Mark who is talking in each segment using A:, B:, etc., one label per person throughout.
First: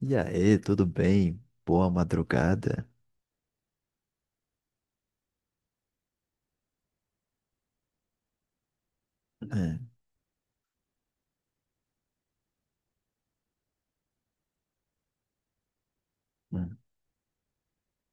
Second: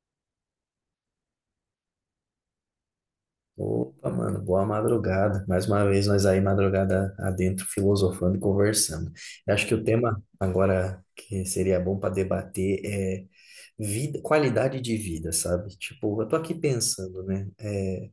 A: E aí, tudo bem? Boa madrugada?
B: Opa, mano, boa madrugada. Mais uma vez nós aí madrugada adentro filosofando e conversando. Eu acho que
A: É,
B: o tema agora que seria bom para debater é vida, qualidade de vida, sabe? Tipo, eu tô aqui
A: hum,
B: pensando, né? É,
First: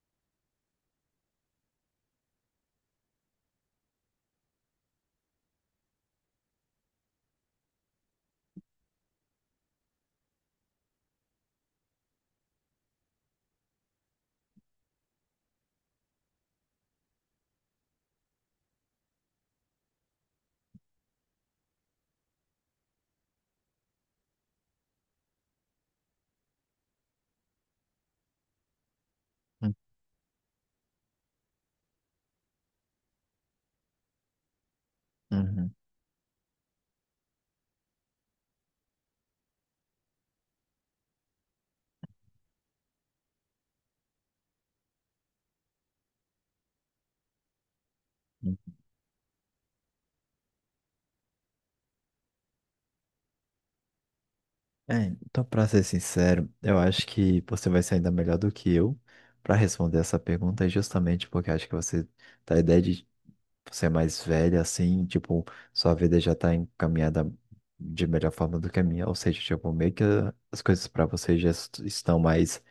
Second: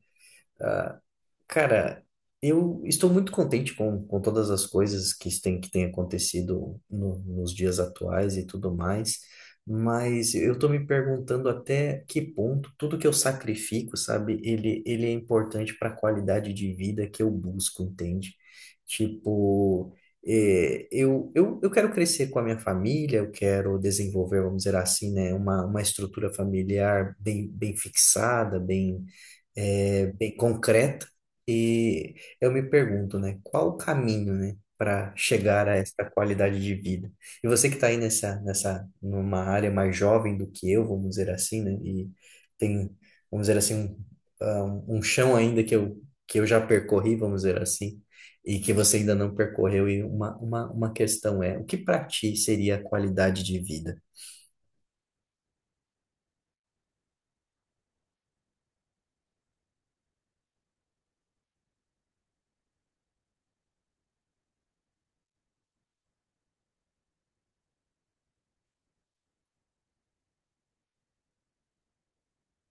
B: Cara, eu estou muito contente com todas as coisas que têm acontecido nos dias atuais e tudo mais, mas eu estou me perguntando até que ponto tudo que eu sacrifico, sabe, ele é importante para a qualidade de vida que eu busco, entende? Tipo, eu quero crescer com a minha família, eu quero desenvolver, vamos dizer assim, né, uma estrutura familiar bem fixada,
A: hum,
B: é bem concreta e eu me pergunto, né, qual o caminho, né, para chegar
A: uhum,
B: a essa qualidade de vida? E você que está aí numa área mais jovem do que eu, vamos dizer assim, né, e tem, vamos dizer assim, um, um chão ainda que eu já percorri, vamos dizer assim,
A: hum.
B: e que você ainda não percorreu, e uma questão é, o que para ti seria a qualidade de vida?
A: É, então, pra ser sincero, eu acho que você vai ser ainda melhor do que eu para responder essa pergunta, justamente porque eu acho que você tá a ideia de ser mais velha, assim, tipo, sua vida já tá encaminhada de melhor forma do que a minha, ou seja, tipo, meio que as coisas para você já estão mais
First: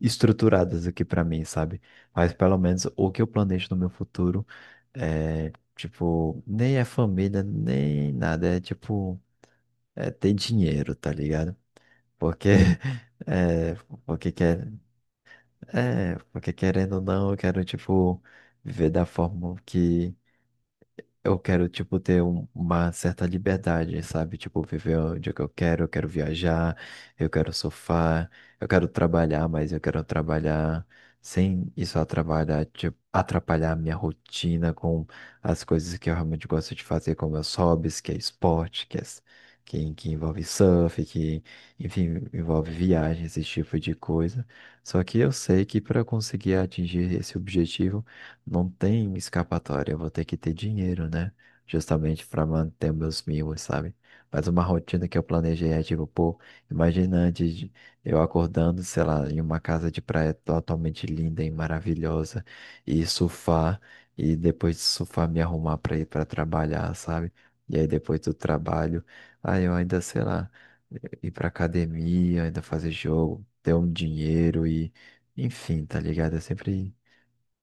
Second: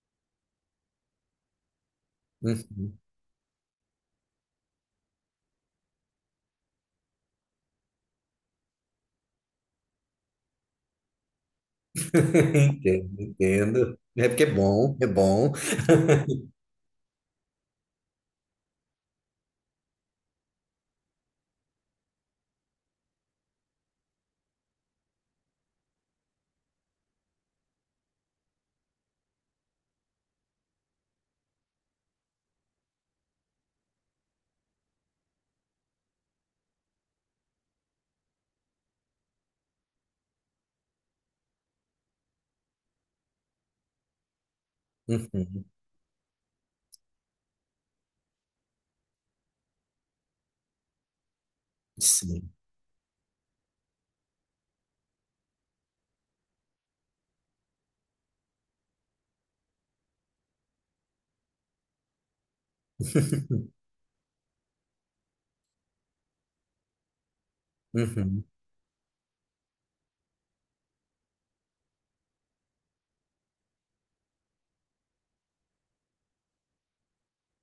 A: estruturadas do que para mim, sabe? Mas pelo menos
B: Uhum.
A: o que eu planejo no meu futuro. É, tipo, nem é família, nem nada. É tipo, é ter dinheiro, tá ligado? Porque,
B: Entendo,
A: é,
B: entendo. É
A: porque
B: porque é
A: quer,
B: bom, é bom.
A: é, porque querendo ou não, eu quero, tipo, viver da forma que eu quero, tipo, ter uma certa liberdade, sabe? Tipo, viver onde é que eu quero viajar, eu quero surfar, eu quero trabalhar, mas eu quero trabalhar sem isso atrapalhar, tipo, atrapalhar a minha rotina com as coisas que eu realmente gosto de fazer, como meus hobbies, que é esporte, que envolve surf, que, enfim, envolve viagens, esse tipo de coisa. Só que eu sei
B: Uhum.
A: que para conseguir atingir esse objetivo, não tem escapatória, eu vou ter que ter dinheiro, né? Justamente para
B: Sim.
A: manter meus mimos, sabe? Mas uma rotina que eu planejei é tipo, pô, imagina eu acordando, sei lá, em uma casa de praia totalmente linda e maravilhosa, e surfar, e depois de surfar me arrumar para ir para trabalhar, sabe? E aí depois do
B: Uhum,
A: trabalho, aí eu ainda, sei lá, ir pra academia, ainda fazer jogo, ter um dinheiro e, enfim, tá ligado? É sempre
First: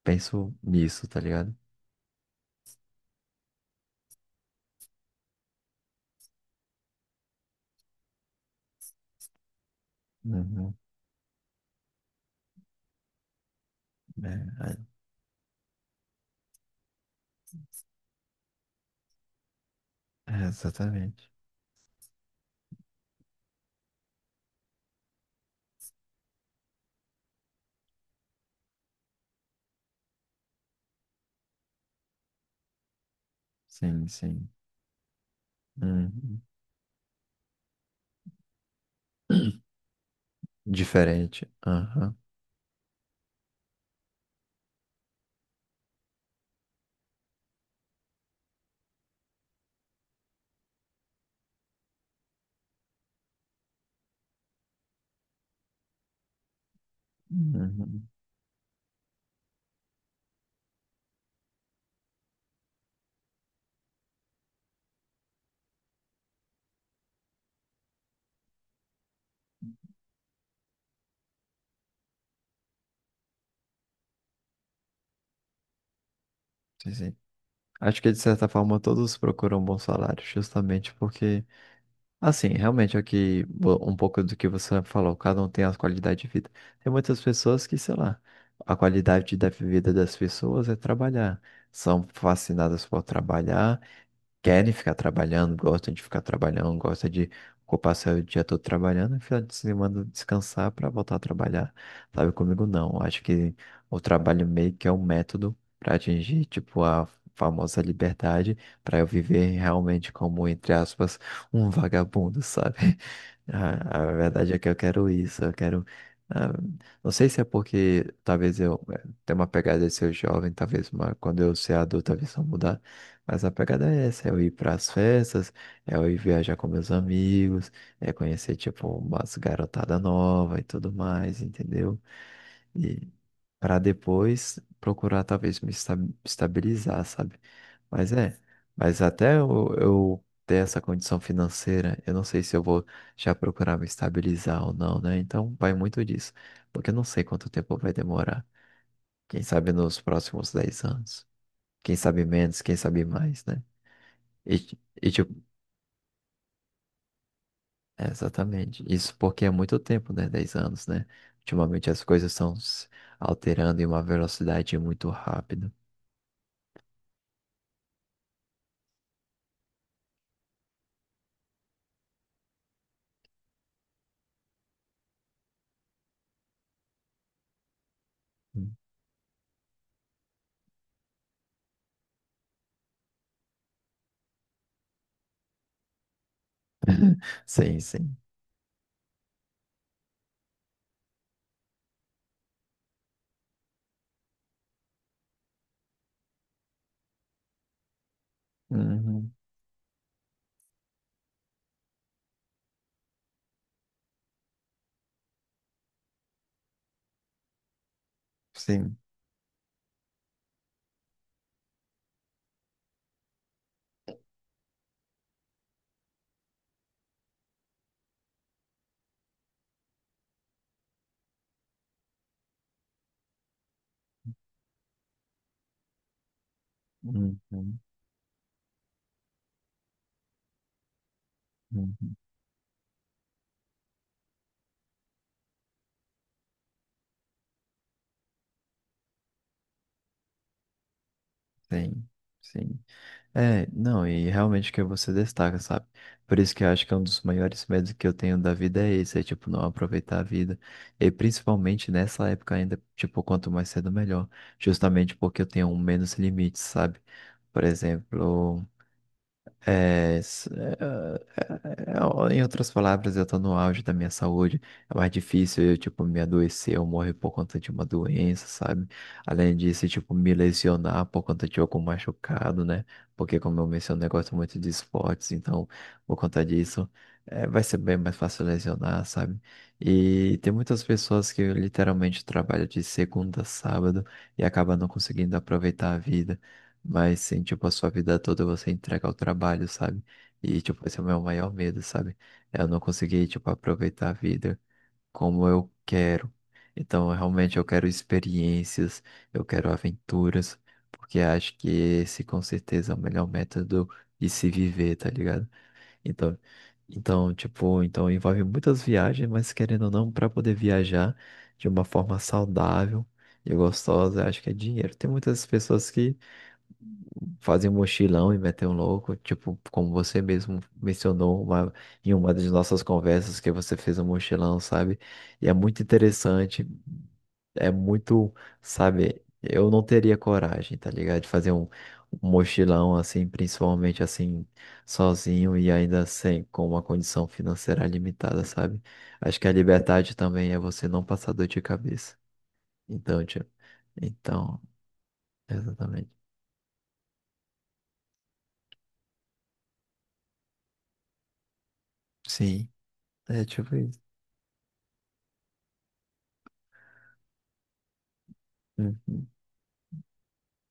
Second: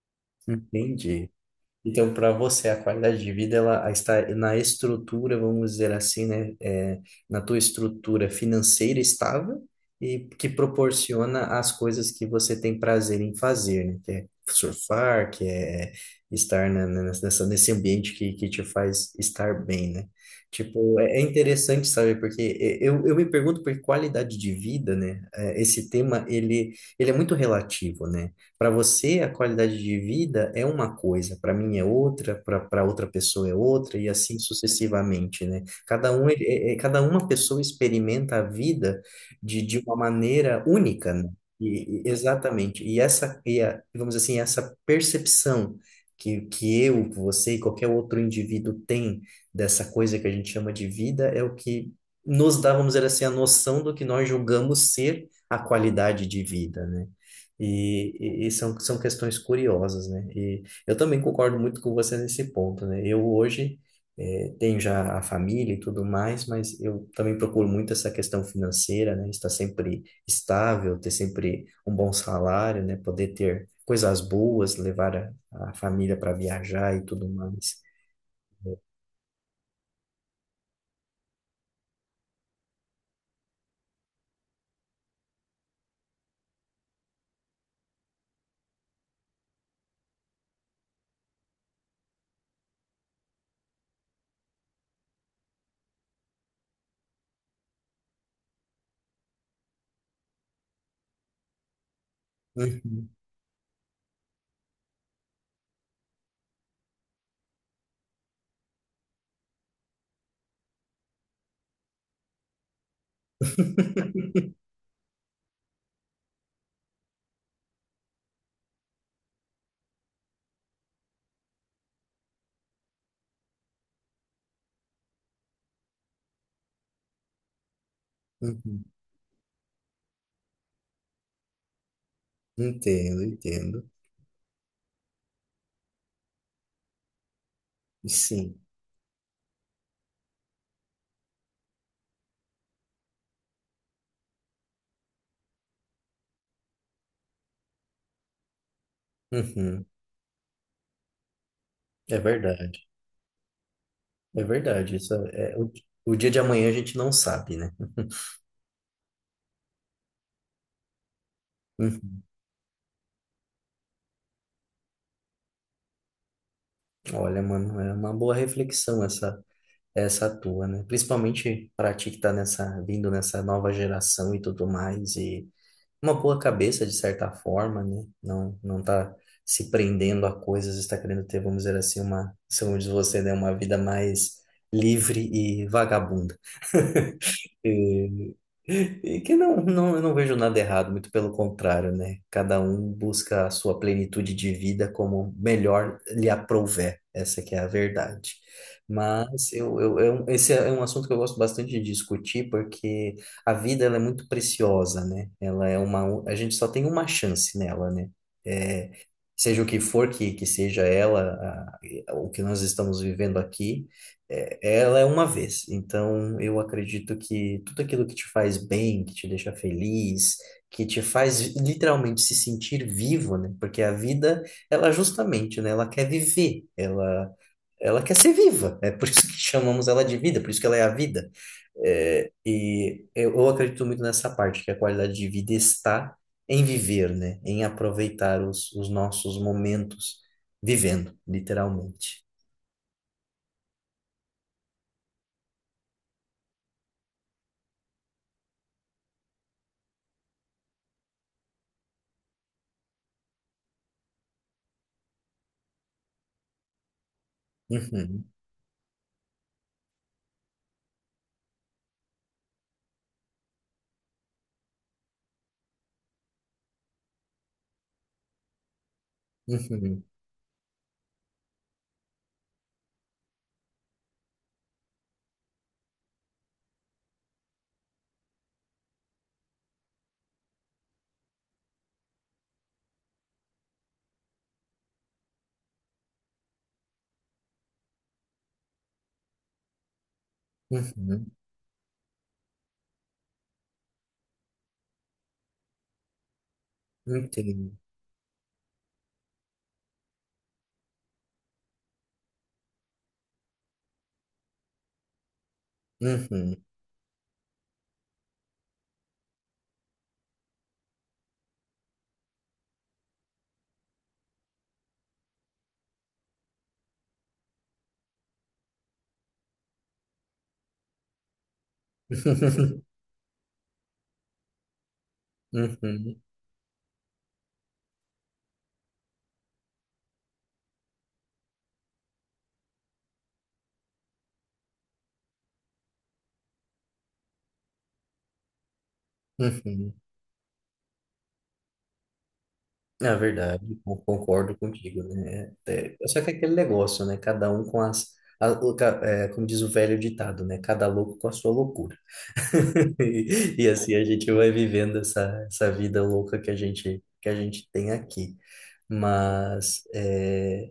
A: penso nisso, tá
B: entendi.
A: ligado?
B: Então, para você, a qualidade de vida ela está na estrutura, vamos dizer assim, né? É, na tua estrutura financeira estável e que
A: Uhum.
B: proporciona as coisas que você tem prazer em fazer, né? Que é
A: É,
B: surfar, que é estar nessa, nesse ambiente que te faz estar bem, né?
A: é, é,
B: Tipo, é
A: exatamente.
B: interessante, sabe? Porque eu me pergunto por qualidade de vida, né? É, esse tema, ele é muito relativo, né? Para você, a qualidade de vida é uma coisa, para mim é outra, para outra pessoa é outra,
A: Sim,
B: e assim
A: sim.
B: sucessivamente, né? Cada um,
A: Uhum.
B: cada uma pessoa experimenta a vida de uma maneira única, né?
A: Diferente. Aham.
B: Exatamente. E essa, vamos dizer assim, essa percepção que eu, você e qualquer outro indivíduo tem dessa coisa que a gente chama de vida é o que nos dá, vamos dizer assim, a noção do que nós julgamos ser a qualidade de vida, né?
A: Uhum.
B: E, e são, são questões curiosas, né? E eu também concordo muito com você nesse ponto, né? Eu hoje tenho já a família e tudo mais, mas eu também procuro muito essa questão financeira, né? Estar sempre estável, ter sempre um bom salário, né? Poder ter coisas boas, levar a família para
A: Sim,
B: viajar e
A: sim.
B: tudo mais.
A: Acho que, de certa forma, todos procuram um bom salário, justamente porque, assim, realmente é o que, um pouco do que você falou, cada um tem a qualidade de vida. Tem muitas pessoas que, sei lá, a qualidade da vida das pessoas é trabalhar. São fascinadas por trabalhar, querem ficar trabalhando, gostam de ficar trabalhando, gostam de ocupar seu dia todo trabalhando, e final de semana descansar para voltar a trabalhar. Sabe, comigo não.
B: Uhum.
A: Acho que o trabalho meio que é um método para atingir, tipo, a famosa liberdade, para eu viver realmente como, entre aspas, um vagabundo, sabe? A, a verdade é que eu quero isso, eu quero. Ah, não sei se é porque talvez eu tenha uma pegada de ser jovem, talvez uma, quando eu ser adulto a visão mudar. Mas a pegada é essa, é eu ir para as festas, é eu ir viajar com meus amigos, é conhecer,
B: Uhum.
A: tipo, umas garotada nova e tudo mais, entendeu? E
B: Entendo,
A: para
B: entendo.
A: depois procurar, talvez, me estabilizar, sabe? Mas é,
B: Sim.
A: mas até eu, ter essa condição financeira, eu não sei se eu vou já procurar me estabilizar ou não, né? Então vai muito disso, porque eu não sei quanto tempo vai demorar. Quem sabe
B: Uhum.
A: nos próximos 10 anos. Quem
B: É
A: sabe menos, quem
B: verdade.
A: sabe mais, né?
B: É
A: E, ti-
B: verdade,
A: e tipo,
B: o dia de amanhã a gente não sabe, né?
A: é, exatamente. Isso porque é muito tempo, né? 10 anos, né? Ultimamente as
B: Hum,
A: coisas estão se alterando em uma velocidade muito rápida.
B: olha, mano, é uma boa reflexão essa tua, né? Principalmente para ti que tá nessa vindo nessa nova geração e tudo mais e uma boa cabeça de certa forma, né?
A: Hum.
B: Não tá se prendendo a coisas, está querendo ter, vamos dizer assim, uma, segundo diz você, né, uma vida mais livre e vagabunda.
A: Sim, sim.
B: E que não, eu não vejo nada errado, muito pelo contrário, né? Cada um busca a sua plenitude de vida como melhor lhe aprouver, essa que é a verdade.
A: Uhum.
B: Mas esse é um assunto que eu gosto bastante de discutir, porque a vida ela é muito preciosa, né? Ela é uma, a gente só tem uma chance nela, né? É,
A: Sim.
B: seja o que for que seja ela, o que nós estamos vivendo aqui. É, ela é uma vez, então eu acredito que tudo aquilo que te faz bem, que te deixa feliz, que te faz literalmente se sentir vivo, né? Porque a vida, ela justamente, né? Ela quer viver, ela,
A: Uhum.
B: ela quer ser viva, é por isso que chamamos ela de vida, por isso que ela é a vida.
A: Uhum.
B: É, e eu acredito muito nessa parte, que a qualidade de vida está em viver, né? Em aproveitar os nossos momentos vivendo,
A: Sim,
B: literalmente.
A: sim. É, não, e realmente que você destaca, sabe? Por isso que eu acho que é um dos maiores medos que eu tenho da vida é esse, é tipo, não aproveitar a vida. E principalmente nessa época ainda, tipo, quanto mais cedo melhor. Justamente porque eu tenho um menos limites, sabe? Por
B: Uhum,
A: exemplo. É, s- é, é, é, em outras palavras, eu tô no auge da minha saúde. É mais difícil eu, tipo, me adoecer ou morrer por conta de uma doença, sabe? Além disso,
B: uhum.
A: tipo, me lesionar por conta de algum machucado, né? Porque, como eu mencionei, eu gosto muito de esportes, então, por conta disso, é, vai ser bem mais fácil lesionar, sabe? E tem muitas pessoas que literalmente trabalham de segunda a sábado e acabam não conseguindo aproveitar a vida. Mas sim, tipo, a sua vida toda você entrega ao trabalho, sabe? E, tipo, esse é o meu
B: Uhum,
A: maior medo, sabe? Eu não consegui, tipo, aproveitar a vida como eu quero. Então, realmente, eu
B: entendo.
A: quero experiências, eu quero aventuras, porque acho que esse, com certeza, é o melhor método de se viver, tá ligado? Então,
B: Uhum.
A: então, tipo, então envolve muitas viagens, mas querendo ou não, para poder viajar de uma forma saudável e gostosa, acho que é dinheiro. Tem muitas pessoas que fazer um mochilão e meter um louco, tipo, como você mesmo mencionou em uma das nossas conversas que você fez um mochilão, sabe? E é muito
B: Uhum,
A: interessante, é muito, sabe, eu não teria coragem, tá ligado? De fazer um mochilão assim, principalmente assim, sozinho e ainda sem, com uma condição financeira limitada, sabe? Acho que a
B: uhum.
A: liberdade também é você não passar dor de cabeça.
B: Na
A: Então, tipo,
B: verdade, eu concordo
A: então,
B: contigo, né? É,
A: exatamente.
B: só que é aquele negócio, né? Cada um com as, é, como diz o velho ditado, né? Cada louco com a sua loucura.
A: Sim, é
B: E, e
A: tipo
B: assim
A: isso.
B: a gente vai vivendo essa vida louca que a gente tem aqui.
A: Uhum.
B: Mas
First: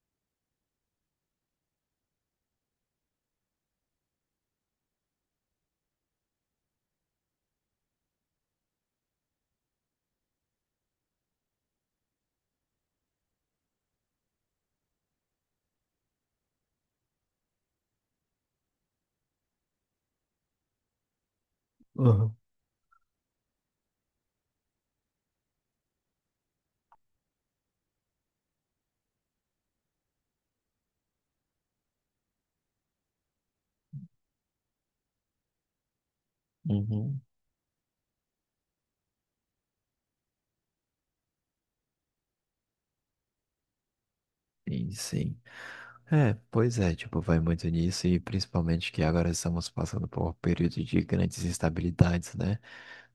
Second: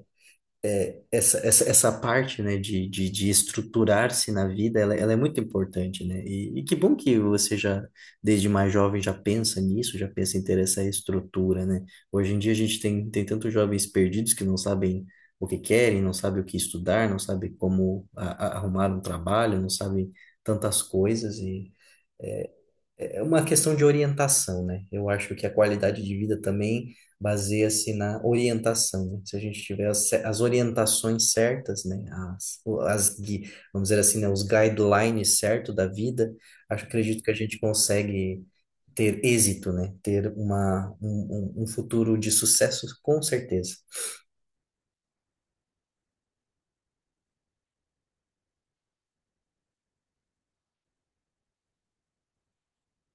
B: é, essa parte, né, de estruturar-se na vida, ela é muito importante, né? E que bom que você já, desde mais jovem, já pensa nisso, já pensa em ter essa estrutura, né? Hoje em dia a gente tem tantos jovens perdidos que não sabem o que querem, não sabem o que estudar, não sabem como arrumar um trabalho, não sabem tantas coisas e
A: Aham.
B: é, é uma questão de orientação, né? Eu acho que a qualidade de vida também baseia-se na orientação, né? Se a gente tiver as orientações certas, né? As, o- as, gui- Vamos dizer assim, né? Os guidelines certos da vida, acho,
A: Uhum.
B: acredito que a gente consegue ter êxito, né? Ter uma, um futuro de sucesso, com certeza.
A: Sim, sim. É, pois é, tipo, vai muito nisso e principalmente que agora estamos passando por um período de grandes instabilidades, né?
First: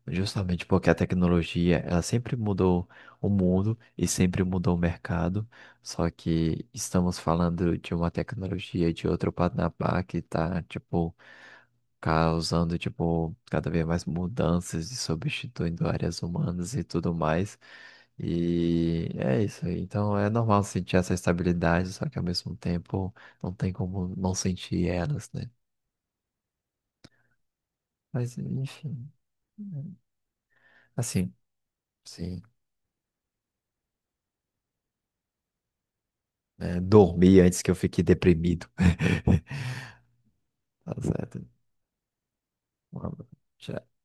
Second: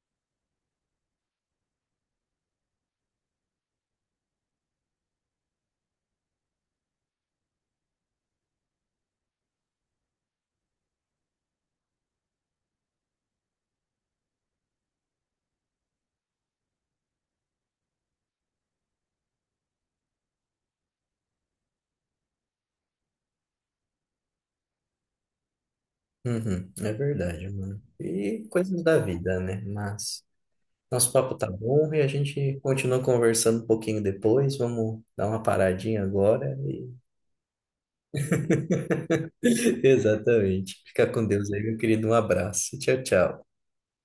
A: Justamente porque a tecnologia, ela sempre mudou o mundo e sempre mudou o mercado, só que estamos falando de uma tecnologia de outro patamar que tá, tipo, causando, tipo, cada vez mais mudanças e substituindo áreas humanas e tudo mais. E é isso aí. Então é normal sentir essa estabilidade, só que ao mesmo tempo não tem como não sentir elas, né?
B: Uhum, é verdade, mano.
A: Mas
B: E coisas da
A: enfim,
B: vida, né?
A: é,
B: Mas. Nosso
A: assim,
B: papo tá bom e a
A: sim.
B: gente continua conversando um pouquinho depois. Vamos dar uma paradinha agora.
A: Né? Dormir antes que eu fique deprimido.
B: Exatamente.
A: Tá
B: Fica com
A: certo.
B: Deus aí, meu querido. Um abraço.
A: Um
B: Tchau,
A: abraço.
B: tchau.
A: Tchau.